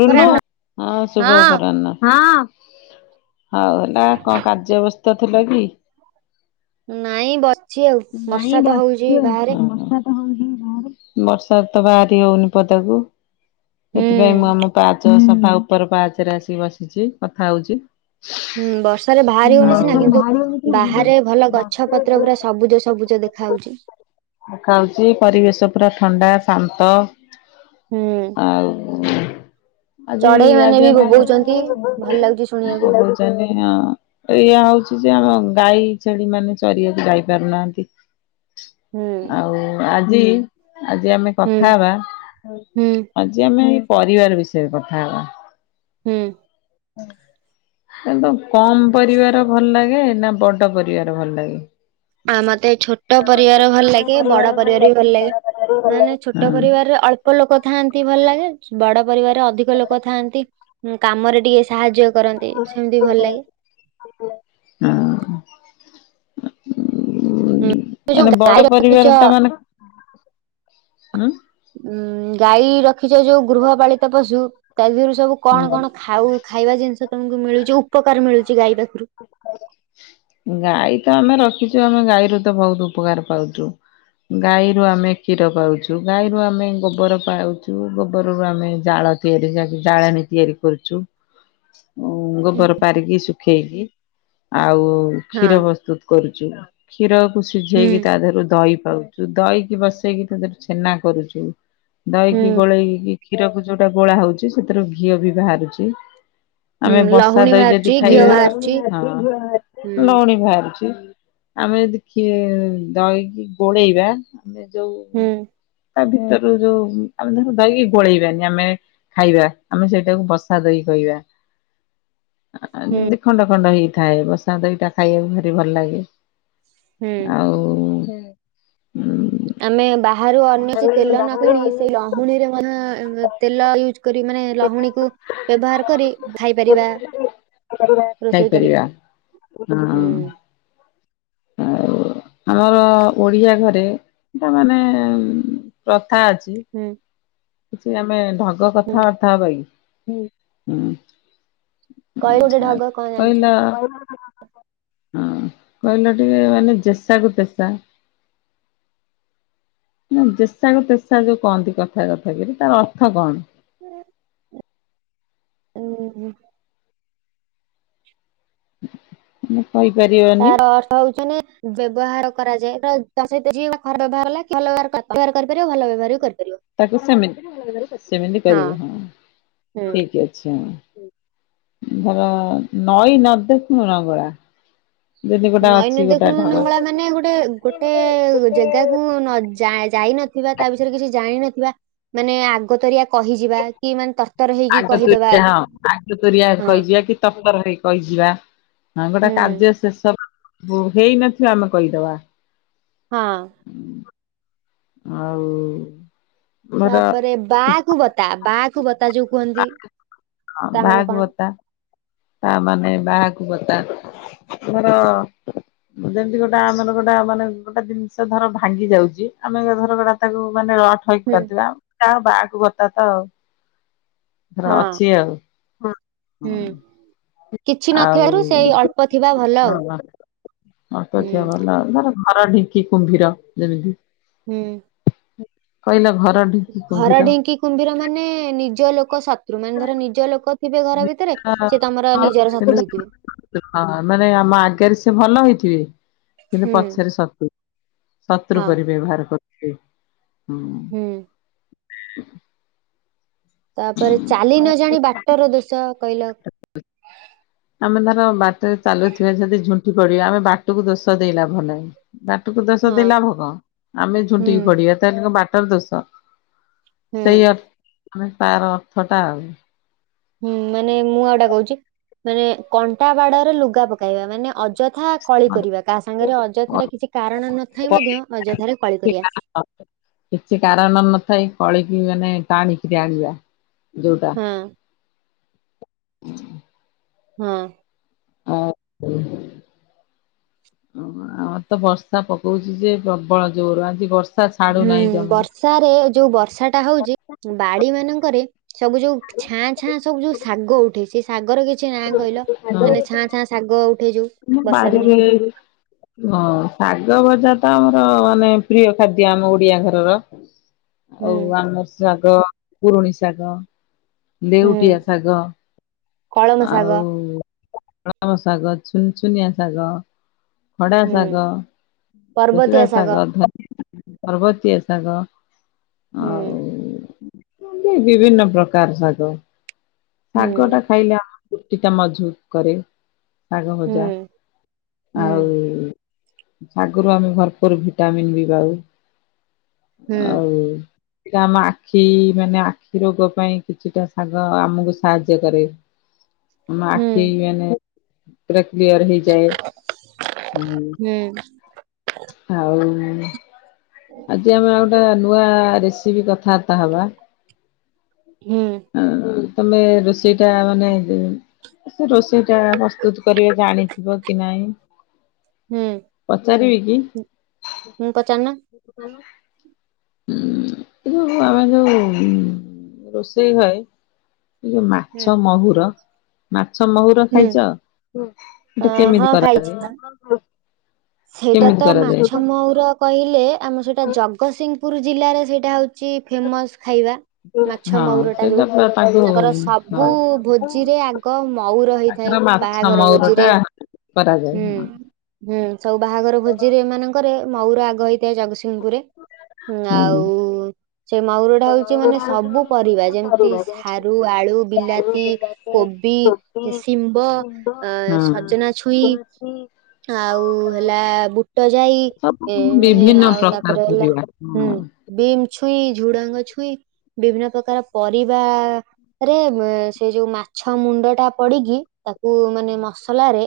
ରୁନୁ ହଁ ଶୁଭ ଅପରାହ୍ନ। ହଉ ହେଲା ଙ୍କ କାର୍ଯ୍ୟ ଅବସ୍ଥା ଥିଲା କି? ନାଇଁ ବସଚି ଆଉ ବର୍ଷା ତ ହଉଚି ବାହାରେ। ବର୍ଷାରେ ତ ବାହାରି ହଉନି ପଦାକୁ। ହୁଁ ସେଥିପାଇଁ ମୁଁ ଆମ ପାହାଚ ସୋଫା ଉପର ପାହାଚରେ ଆସିିକି ବସିଚି କଥା ହଉଚି। ହୁଁ ବର୍ଷାରେ ବାହାରି ହଉନି ନା ସିନା ସେମାନେ କିନ୍ତୁ ଭାରିବ ବାହାରେ ଭଲ ଗଛ ପତ୍ର ପୁରା [unintelligible] ସବୁଜ ସବୁଜ ଦେଖା ହାଉଛି। ଖାଉଚି ପରିବେଶ ପୁରା ଥଣ୍ଡା ଶାନ୍ତ ହୁଁ ଆଉ ଆଜି ଚଢେଇ ମାନେ ଆଜି ବି ଆମେ ବୋବଉଛନ୍ତି ଭଲ ଲାଗୁଛି ଶୁଣିବାକୁ। ବୁ ଜାନି ହଁ ଏଇଆ ହଉଚି ଯେ ଆମ ଗାଈ ଛେଳି ମାନେ ଚରିବାକୁ ଯାଇ ପାରୁନାହାନ୍ତି ହୁଁ ଆଉ ଆ ଆଜି ଆମେ ହୁଁ କଥା ହବା ଆଜି ଆମେ ପରିବାର ବିଷୟରେ କଥା ହବା। ହୁଁ। ହୁଁ। କିନ୍ତୁ କମ ପରିବାର ଭଲ ଲାଗେ ନା ବଡ ପରିବାର ଭଲ ଲାଗେ? ଆ ମତେ ଛୋଟ ପରିବାର ଭଲ ଲାଗେ। ବଡ ପରିବାର ବି ଭଲ ଲାଗେ। ମାନେ ହଁ ଛୋଟ ପରିବାର ରେ ଅଳ୍ପ ଲୋକ ଥାଆନ୍ତି ଭଲ ଲାଗେ। ବଡ ପରିବାର ଅଧିକ ଲୋକ ଥାଆନ୍ତି। ଉମ କାମରେ ଟିକେ ସ ସାହାଯ୍ୟ କରନ୍ତି। ସେମତି ବି ଭଲ ଲାଗେ। ଉମ ଯୋଉ ମାନେ ଗାଈ ବଡ ପରିବାର ରଖିଛ ଟା ମାନେ ହୁଁ ଉଁ! ଗାଈ ରଖ ଖିଛ ଯୋଉ ଗୃହପାଳିତ ପଶୁ। ତା ଦେହରୁ ସବୁ କଣ ହୁଁ କଣ ଖାଉ? ଖାଇବା ଜିନିଷ ତମକୁ ମିଳୁଛି, ଉପକାର ମିଳୁଛି ଗାଈ ପାଖରୁ। ଗାଈ ତ ଆମେ ରଖିଛୁ। ଆମେ ଗାଈରୁ ତ ବହୁତ ଉପକାର ପାଉଛୁ। ଗାଈରୁ ଆମେ କ୍ଷୀର ପାଉଛୁ। ଗାଈରୁ ଆମେ ଗୋବର ପାଉଛୁ, ଗୋବର ରୁ ଆମେ ଜାଳ ଅ ତିଆରି ଜା, ଜାଳେଣି ତିଆରି କରୁଛୁ। ଉମ ଗୋବର ପାରିକି ଶୁଖେଇକି। ଆଉ ହଁ କ୍ଷୀର ପ୍ରସ୍ତୁତ କରୁ ଛୁ। କ୍ଷୀର କୁ ହୁଁ ସିଝେଇକି ତା ଦେହରୁ ଦହି ଖାଉଛୁ। ଦହିକି ବସେଇକି ତା [unintelligible] ଛେନା କରୁଛୁ। ହୁଁ ଦହିକି ଗୋଳେଇ କି କ୍ଷୀରକୁ ଯୋଉଟା ଗୋଳା ହଉଛି ସେଥିରୁ ଘିଅ ବି ବାହାରୁଛି। ହୁଁ ଆମେ ବସା ଲହୁଣୀ ଦହି ଯଦି ବାହାରୁଛି ଘିଅ ଖାଇବା। ବାହାରୁଛି। ହଁ ହୁଁ ଲହୁଣୀ ବା ଅଛି। ଆମେ ଯଦି କ୍ଷୀ, ଦହିକି ଗୋଳେଇ ବା ଆମେ ଯଉ ହୁଁ ତା ଭିତରୁ ଯଉ ଆମେ ଧର ଦହି କି ଗୋଳେଇବାନି। ଆମେ ଖାଇବା। ଆମେ ସେଇଟାକୁ ବସା ଦହି କ କହିବା। ଆ, ହୁଁ ଯେମତି ଖଣ୍ଡ ଖଣ୍ଡ ହେଇଥାଏ। ବସା ଦହି ଟା ଖାଇବାକୁ ଭାରି ଭଲ ଲାଗେ। ହୁଁ ଆଉ ଉଁ! ଆମେ ବାହାରୁ ଅନ୍ୟ କିଛି ତେଲ ନ କିଣି, ସେଇ ଲହୁଣୀରେ ମଧ୍ୟ ଅଁ ଏମ ତେଲ ୟୁଜ୍ କରି ରି। ମାନେ ଲହୁଣୀ କୁ ବ୍ୟବହାର କରି ଖାଇ ପାରିବା। ଖାଇପାରିବା। ହୁଁ। ଆଉ! ଆମର ଓଡିଆ ଘରେ ତାମାନେ ଉମ ପ୍ର ଥା ଅଛି। ହୁଁ କିଛି ଆମେ ଢଗ ହୁଁ କଥାବାର୍ତା ହବା କି? ହୁଁ। ହୁଁ କହିଲୁ ଗୋଟେ ଆ ଢଗ କଣ ଜାଣିଛ? କହିଲା ହୁଁ! କହିଲ ଟିକେ ମାନେ ଜେସା କୁ ତେସା। [inaudible] ନା ଜେସା କୁ ତେସା ଯୋଉ କହନ୍ତି କଥା କଥା କରି, ତାର ଅର୍ଥ କଣ? ଉଁ। ଉଁହ ଉଁ! ତାର ଅର୍ଥ ହଉଛ ନେ ବ୍ୟବହାର କରାଯାଏ। କାରଣ ତା ସହିତ ଯେ ଖରାପ ବ୍ୟବହାର କଲେ ଭଲ କରିପାରିବ ଭଲ ବ୍ୟବହାର ବି କରିପା ତାକୁ ସେମି, ସେମିତି କରିବୁ ହଁ। ହୁଁ ଠିକ ଅଛି। ହଁ! ଧର ନଈ ନ ଦେଖୁଣୁ ନଙ୍ଗଳା। ଯଦି ଗୋଟା ନଈ ନ ଅଛି ଗୋଟା ଦେଖୁଣୁ ଢଳ ନଙ୍ଗଳା ମାନେ ଗୋଟେ ଗୋଟେ ଜେଗା କୁ ନ ଯା ଯାଇ ନ ଥିବା ତା ବିଷୟରେ କିଛି ଜାଣିନଥିବା ମାନେ ଆଗତରିଆ କହିଯିବା କି ମାନେ ତା ଆଗ ତୁର ହଁ! ଆଗ ତୁରିଆ ହଁ କହିଯିବା କି ତରତର ହେଇ କହିଯିବା। ହଁ! ଗୋଟେ ହୁଁ କାର୍ଯ୍ୟ ଶେଷ ହୋ ହେଇନଥିବା ଆମେ କହିଦବା। ହଁ! ଆଉ ଧର ତାପରେ ବାଆ କୁ ବତା ବା କୁ ବ ତା ଯୋଉ କୁହନ୍ତି। ତା ମାନେ ବାହାକୁ କଣ? ଭତ୍ତା ତା ମାନେ ବାଆ କୁ ବତା ଧର ଯେମିତି ଗୋଟେ ଆମର ଗୋଟେ ମାନେ ଗୋଟେ ଜିନିଷ ଧର ଭାଙ୍ଗି ଯାଉଛି ଆମେ ଧର ଗୋଟା ତାକୁ ମାନେ ହୁଁ [unintelligible] ଯାହା ହଉ ବାଆ କୁ ବତା ତ ଆଉ। ତାର ହଁ। ଅଛି ଆଉ। ହୁଁ [unintelligible] କିଛି ଆଉ ନଥିବାରୁ ସେଇ [unintelligible] ଅଳ୍ପ ଥିବା ଭଲ ଆଉ ସମସ୍ତଙ୍କ ହୁଁ ଦେହ ଭଲ। [unintelligible] ଘର ଢିଙ୍କି କୁମ୍ଭୀର ଯେମିତି। ହୁଁ। କହିଲ ଘର ଢିଙ୍କି ଘର କୁମ୍ଭୀର। ଢିଙ୍କି କୁମ୍ଭୀର ମାନେ ନିଜ ଲୋକ ଶତ୍ରୁ। ମାନେ ଧର ନିଜ ଲୋକ ଥିବେ ଘର ଭିତରେ ସେ ତମର ନିଜର ଶତ୍ରୁ ହେଇଥିବେ [unintelligible] ହଁ ମାନେ ଆମ ଆଗରେ ସେ ଭଲ ହେଇ ଥିବେ। କିନ୍ତୁ ହୁଁ ପଛରେ ଶତ୍ରୁ ଶତ୍ରୁ ହଁ ପରି ବ୍ୟବହାର କରୁଥିବେ। ହୁଁ [unintelligible] ତାପରେ ଚାଲି ନ ଜାଣି ବାଟର ଦୋଷ କହିଲ। ଆମେ ଧର ବାଟରେ ଚାଲୁଥିବା, ଯଦି ଝୁଣ୍ଟି ପଡିବା ଆମେ ବାଟକୁ ଦୋଷ ଦେଇ ଲାଭ ନାହିଁ। ବାଟକୁ ଦୋଷ ହଁ ଦେଇ ଲାଭ କଣ। ଆମେ ହୁଁ ଝୁଣ୍ଟିକି ପଡିବା ତାହେଲେ କଣ ବାଟର ଦୋଷ? ହୁଁ। ସେଇ ଅର୍ଥ ମାନେ ତାର ଅର୍ଥ ଟା ଆଉ। ହୁଁ ମାନେ ମୁଁ ଆଉଟା କହୁଚି, ମାନେ କଣ୍ଟା ବାଡରେ ଲୁଗା ପକାଇବା। ମାନେ ଅଯ ହଁ କଳି କରିବା। କାହା ସାଙ୍ଗରେ ଅଯଥାରେ କିଛି କାରଣ ନଥାଇ ମଧ୍ୟ ଅଯଥାରେ କଳି କରିବା। କିଛି କାରଣ ନଥାଇ କଳିକି ମାନେ ଟାଣିକିରି ଆଣିବା। ଯୋଉଟା ହୁଁ। [inaudible] ହଁ। [unintelligible] ଆମର ତ ବର୍ଷା ପକଉଛିି ଯେ ପ୍ରବଳ ଜୋର ଆଜି ବର୍ ହୁଁ ବର୍ଷାରେ ଯୋଉ ବର୍ଷା ଟା ହଉଛି, ବାଡି ମାନଙ୍କରେ ସବୁ ଯୋଉ ଛାଁ ଛାଁ ସବୁ ଯୋଉ ଶାଗ ଉଠେ। ସେ ଶାଗର କି କିଛି ନାଁ କହିଲ। ଆମ ମାନେ ଛାଁ ଛାଁ ଶାଗ ଉଠେ ଯୋଉ। [unintelligible] ବର୍ଷା ଦିନେ ହଁ ଶାଗ ଭ ତ ଆମର ମାନେ ପ୍ରିୟ ଖାଦ୍ୟ ଆମ ଓଡିଆ ଘରର। ହୁଁ ଆଉ ଆମର୍ ଶାଗ ପୁରୁଣୀ ଶାଗ। ହୁଁ ଲେଉଟିଆ ଶାଗ କଳମ ଆଉ ଶାଗ କଳମ ଶାଗ। ସୁନ୍ସୁନିଆ ଶାଗ। ଖଡା ହୁଁ ଶାଗ, ସୁଜୁନା ଶାଗ ଧ ପର୍ବତୀଆ ଶାଗ ହୁଁ ଆଉ ଏମିତି ବିଭିନ୍ନ ପ୍ରକାର ଶାଗ। ହୁଁ ଶାଗ ଟା ଖାଇଲେ ଆମ ଚୁଟି ଟା ମଜବୁତ୍ କରେ ଶାଗ ହୁଁ ଭଜା। ହୁଁ ଆଉ ଶାଗ ରୁ ଆମେ ଭରପୁର ଭିଟାମନ୍ ବି ପାଉ। ହୁଁ ଆଉ ସେଟା ଆମ ଆଖି ମାନେ ଆଖି ରୋଗ ପାଇଁ କିଛିଟା ଶାଗ ଆମକୁ ସାହାଯ୍ୟ କରେ। [inaudible] ଆମ ହୁଁ ଆଖି ମାନେ ପୁରା କ୍ଲିୟର ହେଇଯାଏ। ହୁଁ ଆଉ ଆଜି ଆମେ ଆଉ ଟା ନୂଆ ରେସିପି କଥାବାର୍ତ୍ତା ହବା। ହୁଁ ଆଁ ତମେ ରୋଷେଇ ଟା ମାନେ ରୋଷେଇ ଟା ପ୍ରସ୍ତୁତ କରିବା ଜାଣିଥିବ କି ନାଇଁ। ହୁଁ ପଚାରିବି। ହୁଁ ପଚାରୁନ। [unintelligible] ଉଁ ଏ ଆମ ଯୋଉ ରୋଷେଇ ଘରେ ଏ ଯୋଉ ହୁଁ ମାଛ ମହୁର ମା ମାଛ ମହୁର ହୁଁ ଖାଇଚ? ଅ, ହେଟା କେମିତି ହଁ କରାଯାଏ? ଖାଇଛି। ସେଇଟା କେମିତି ତ କରାଯାଏ? ମାଛ ମହୁର କହିଲେ, ଆମର ସେଇଟା ଜଗତସିଂହପୁର ଜିଲ୍ଲାରେ ସେଇଟା ହଉ ଛି ଫେମସ୍ ଖାଇବା। ମାଛ ହଁ ମହୁର ଟା ଯୋଉ, ସେଇଟା ପୁରା ତାକୁ ତାଙ୍କର ସବୁ ହଁ ଭୋଜିରେ ଆଗ ମହୁର ତାଙ୍କର ହେଇଥାଏ। ମାଛ ବାହାଘର ମହୁର ଟା ଭୋଜିରେ କରାଯାଏ ହୁଁ ହଁ। ହୁଁ ସବୁ ବାହାଘର ଭୋଜିରେ, ଏମାନଙ୍କର ମହୁର ଆଗ ହେଇଥାଏ। ଜଗତସିଂ ସିଂହପୁରେ ହୁଁ ଆଉ ସେ ମହୁର ଟା ହଉଛି ମାନେ ସବୁ ପରିବା ଯେମିତି ସାରୁ, ଆଳୁ, ବିଲାତି, କୋବି ଶିମ୍ବ, ହଁ। ସଜନା ଛୁଇଁ ଆଉ ହେଲା ବୁଟ ଯାଇ, ସବୁ ମାନେ ବିଭିନ୍ନ ଆଉ ପ୍ରକାର ତାପରେ ହେଲା ପରିବା ହୁଁ ହଁ ବିମ୍ ଛୁଇଁ, ଝୁଡଙ୍ଗ ଛୁଇଁ, ବିଭିନ୍ନ ପ୍ରକାର ପରିବା ରେ ସେ ଯୋଉ ମାଛ ମୁଣ୍ଡ ଟା ପଡିକି, ତାକୁ ମାନେ ମସ ଲାରେ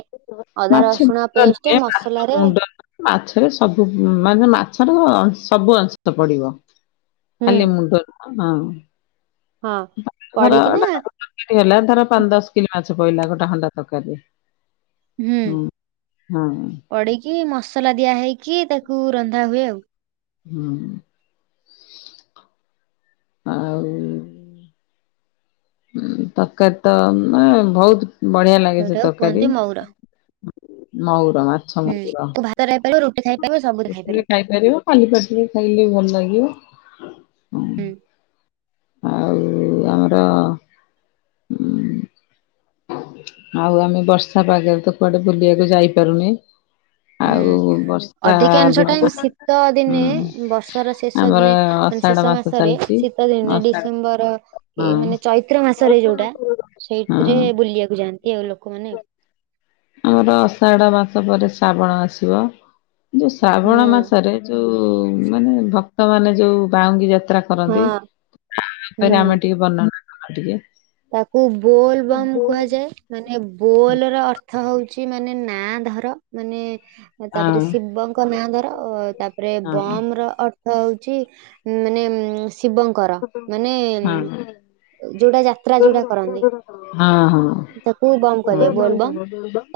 ଅଦା ମାଛ ରସୁଣ ମୁଣ୍ଡ ପେଷ୍ଟ ନୁହେଁ ମସ ମାଛ ମୁଣ୍ଡ ମାଛରେ ସବୁ, ମାନେ ମାଛର ସବୁ ଅଂଶ ପଡିବ। ହୁଁ ଖାଲି ମୁଣ୍ଡ ନୁହଁ ହଁ। ହଁ ଧର ଗୋଟେ ମାଛ ପଡିକିନା ତରକାରି ହେଲା ଧର ପାଞ୍ଚ ଦଶ କିଲୋ ମା ମାଛ ପଇଲା ଗୋଟା ଖଣ୍ଡା ତରକାରୀରେ। ହୁଁ ହଁ ପଡିକି ମସଲା ଦିଆ ହେଇକି, ତାକୁ ରନ୍ଧା ହୁଏ ଆଉ। ହୁଁ। ଆଉ। ତରକାରୀ ତ ମ ବହୁତ ବଢିଆ ଲାଗେ ସେ ସେଇଟାକୁ ତରକାରୀ। କୁହନ୍ତି ମଉର ମହୁର ମାଛା ହୁଁ ମହୁର ତାକୁ ଭାତ ଖାଇପାରିବ ରୁଟି ଖାଇପାରିବ ସବୁରେ [unintelligible] ଖାଇପାରିବ କାଲି ପାଟିରେ ଖାଇଲେ ଭଲ ଲାଗିବ। ହଁ। ହୁଁ। ଆଉ ଆମର ଉଁ ଆଉ ଆମେ ବର୍ଷା ପାଗରେ ତ କୁଆଡେ ବୁଲିବାକୁ ଯାଇପାରୁନେ? ଆଉ ହୁଁ ବର୍ଷ ଅଧିକାଂଶ ଟାଇମ ଶୀତ ଦିନେ, ବର୍ଷର ଶେଷ ଆମର ଦିନେ ମାନେ ଆଷାଢ ଶେଷ ମାସ ମାସରେ ଚାଲିଛି ଶୀ ତ ଦିନେ ଆଷାଢ ଡିସେମ୍ବର କି ହଁ ମାନେ ଚୈତ୍ର ମାସରେ ଯୋଉଟା, ହଁ ସେଇଥିରେ ବୁଲିବାକୁ ଯାଆନ୍ତି। କିଏ ଆଉ ଲୋକମାନେ ଆଉ। ଆମର ଅଷାଢ ମାସ ପରେ ଶ୍ରାବଣ ଆସିବ। ଯୋଉ ଶ୍ରାବଣ ହୁଁ ମାସରେ, ଯୋଉ ମାନେ ଭକ୍ତ ମାନେ ଯୋଉ ବାଉଙ୍ଗୀ ଯାତ ଯାତ୍ରା କରନ୍ତି, ହଁ ତା ଉପରେ ହୁଁ ଆମେ ଟିକେ ବର୍ଣ୍ଣନା କଲେ ଟିକେ ତାକୁ ବୋଲ ବମ୍ କୁହାଯାଏ। ମାନେ ବୋଲ ର ଅର୍ଥ ଅର୍ଥ ହଉଛି ମାନେ ନାଁ ଧର, ମାନେ ତାପରେ ହଁ ଶିବଙ୍କ ନାଁ ଧର। ତାପରେ ହଁ ବମ ର ଅର୍ଥ ହଉଛି ମାନେ ଶିବଙ୍କର ମାନେ ହଁ ଯୋଉଟା ଯା ହଁ - ହଁ। ତାକୁ ବମ୍ କୁହାଯାଏ। ବୋଲବମ୍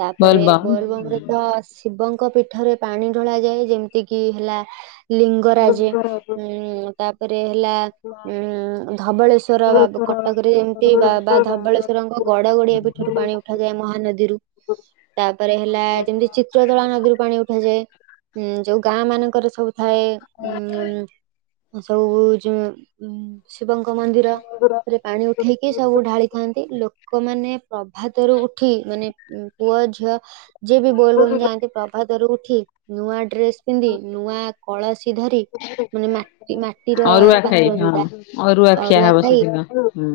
ତାପରେ ବୋଲବମ୍ ବୋଲବମରେ ତ ଶିବଙ୍କ ପିଠରେ ପାଣି ଢଳା ଯାଏ, ଯେମିତି କିି ହେଲା ଲିଙ୍ଗରାଜ, ଉ ତାପରେ ହେଲା ଉ ଧବଳେଶ୍ୱର ବାବ କଟକରେ ଯେମିତି ବା ବା ଧବଳେଶ୍ଵରଙ୍କ, ଗଡ ଗଡିଆ ବି ଠାରୁ ପାଣି ଉଠାଯାଏ ମହାନଦୀରୁ। ତାପରେ ହେଲା ଯେମିତି ଚିତ୍ରତୋଳା ନଦୀରୁ ପାଣି ଉଠାଯାଏ। ଯୋଉ ଗାଁ ମାନଙ୍କର ସବୁ ଥାଏ, ଉଁ ସବୁ ଯ ଶିବଙ୍କ ମନ୍ଦିରରେ ପାଣି ଉ କି ସବୁ ଢାଳିଥାନ୍ତି। ଲୋକମାନେ ପ୍ରଭାତରୁ ଉ ଉଠି ମାନେ ପୁଅ ଝିଅ ଯିଏ ବି ବୋଲ ବମ୍ ଯାଆନ୍ତି, ପ୍ରଭାତରୁ ଉ ଠି ନୂଆ ଡ୍ରେସ ପିନ୍ଧି, ନୂଆ କଳସୀ ଧରି ମାନେ ମାଟି ମାଟିର ଅରୁଆ ଖାଇ ପାତ୍ର ହଁ ଯୋଉଟା, ଖିଆ ଅରୁଆ ହବ ଖାଇ ସେଦିନ ହୁଁ।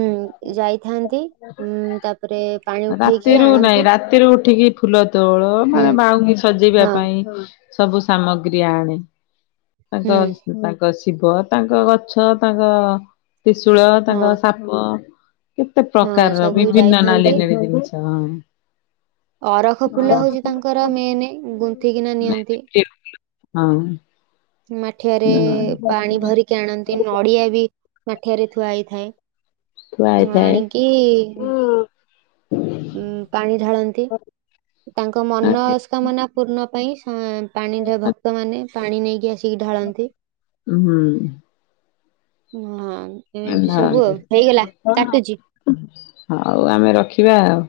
ହୁଁ ଯାଇଥାନ୍ତିଁ, ଉଁ ତାପରେ ପାଣି ଉଠେଇକି ରାତିରୁ ନାଇଁ ଆଣନ୍ତି ରାତିରୁ ଉଠିକି ଫୁଲ ତୋଳ ହୁଁ ମାନେ ବାହୁଙ୍ଗି ସଜେଇବା ହଁ ପାଇଁ। ସବୁ ସାମଗ୍ରୀ ଆଣେ ହୁଁ ତାଙ୍କସ୍ ତାଙ୍କସ୍ ଶିବ ତାଙ୍କ ଗଛ ତାଙ୍କ ତ୍ରିଶୂଳ ହଁ ତାଙ୍କର ସାପ। କେତେ ହଁ ପ୍ରକାରର ସବୁ ବିଭିନ୍ନ ନାଲି ଯାଇଥାନ୍ତି ଗଛ ମଂ ଅରଖ ଫୁଲ ହଉଛି ତାଙ୍କର ମେନେ ଗୁନ୍ଥିକିନା ନିଅନ୍ତି। ହଁ। ମାଠିଆରେ ପାଣି ଭରିକି ଆଣନ୍ତି ନଡିଆ ବି ମାଠିଆରେ ଥୁଆ ହେଇଥାଏ। ଥୁଆ ଉଁ ହେଇଥାଏ। ଆଣିକି ଉଁ ପାଣି ଢାଳନ୍ତି ତାଙ୍କ ମନସ୍କାମନା ପୂର୍ଣ୍ଣ ପାଇଁ ହଁ ପାଣିରେ ଭକ୍ତମାନେ ପାଣି ନେଇକି ଆସ ଉଁ ହୁଁ। ମହାନ୍ ଏ ନାହାନ୍ତି କାଟୁଚି। ହଉ ଆମେ ରଖିବା ଆଉ।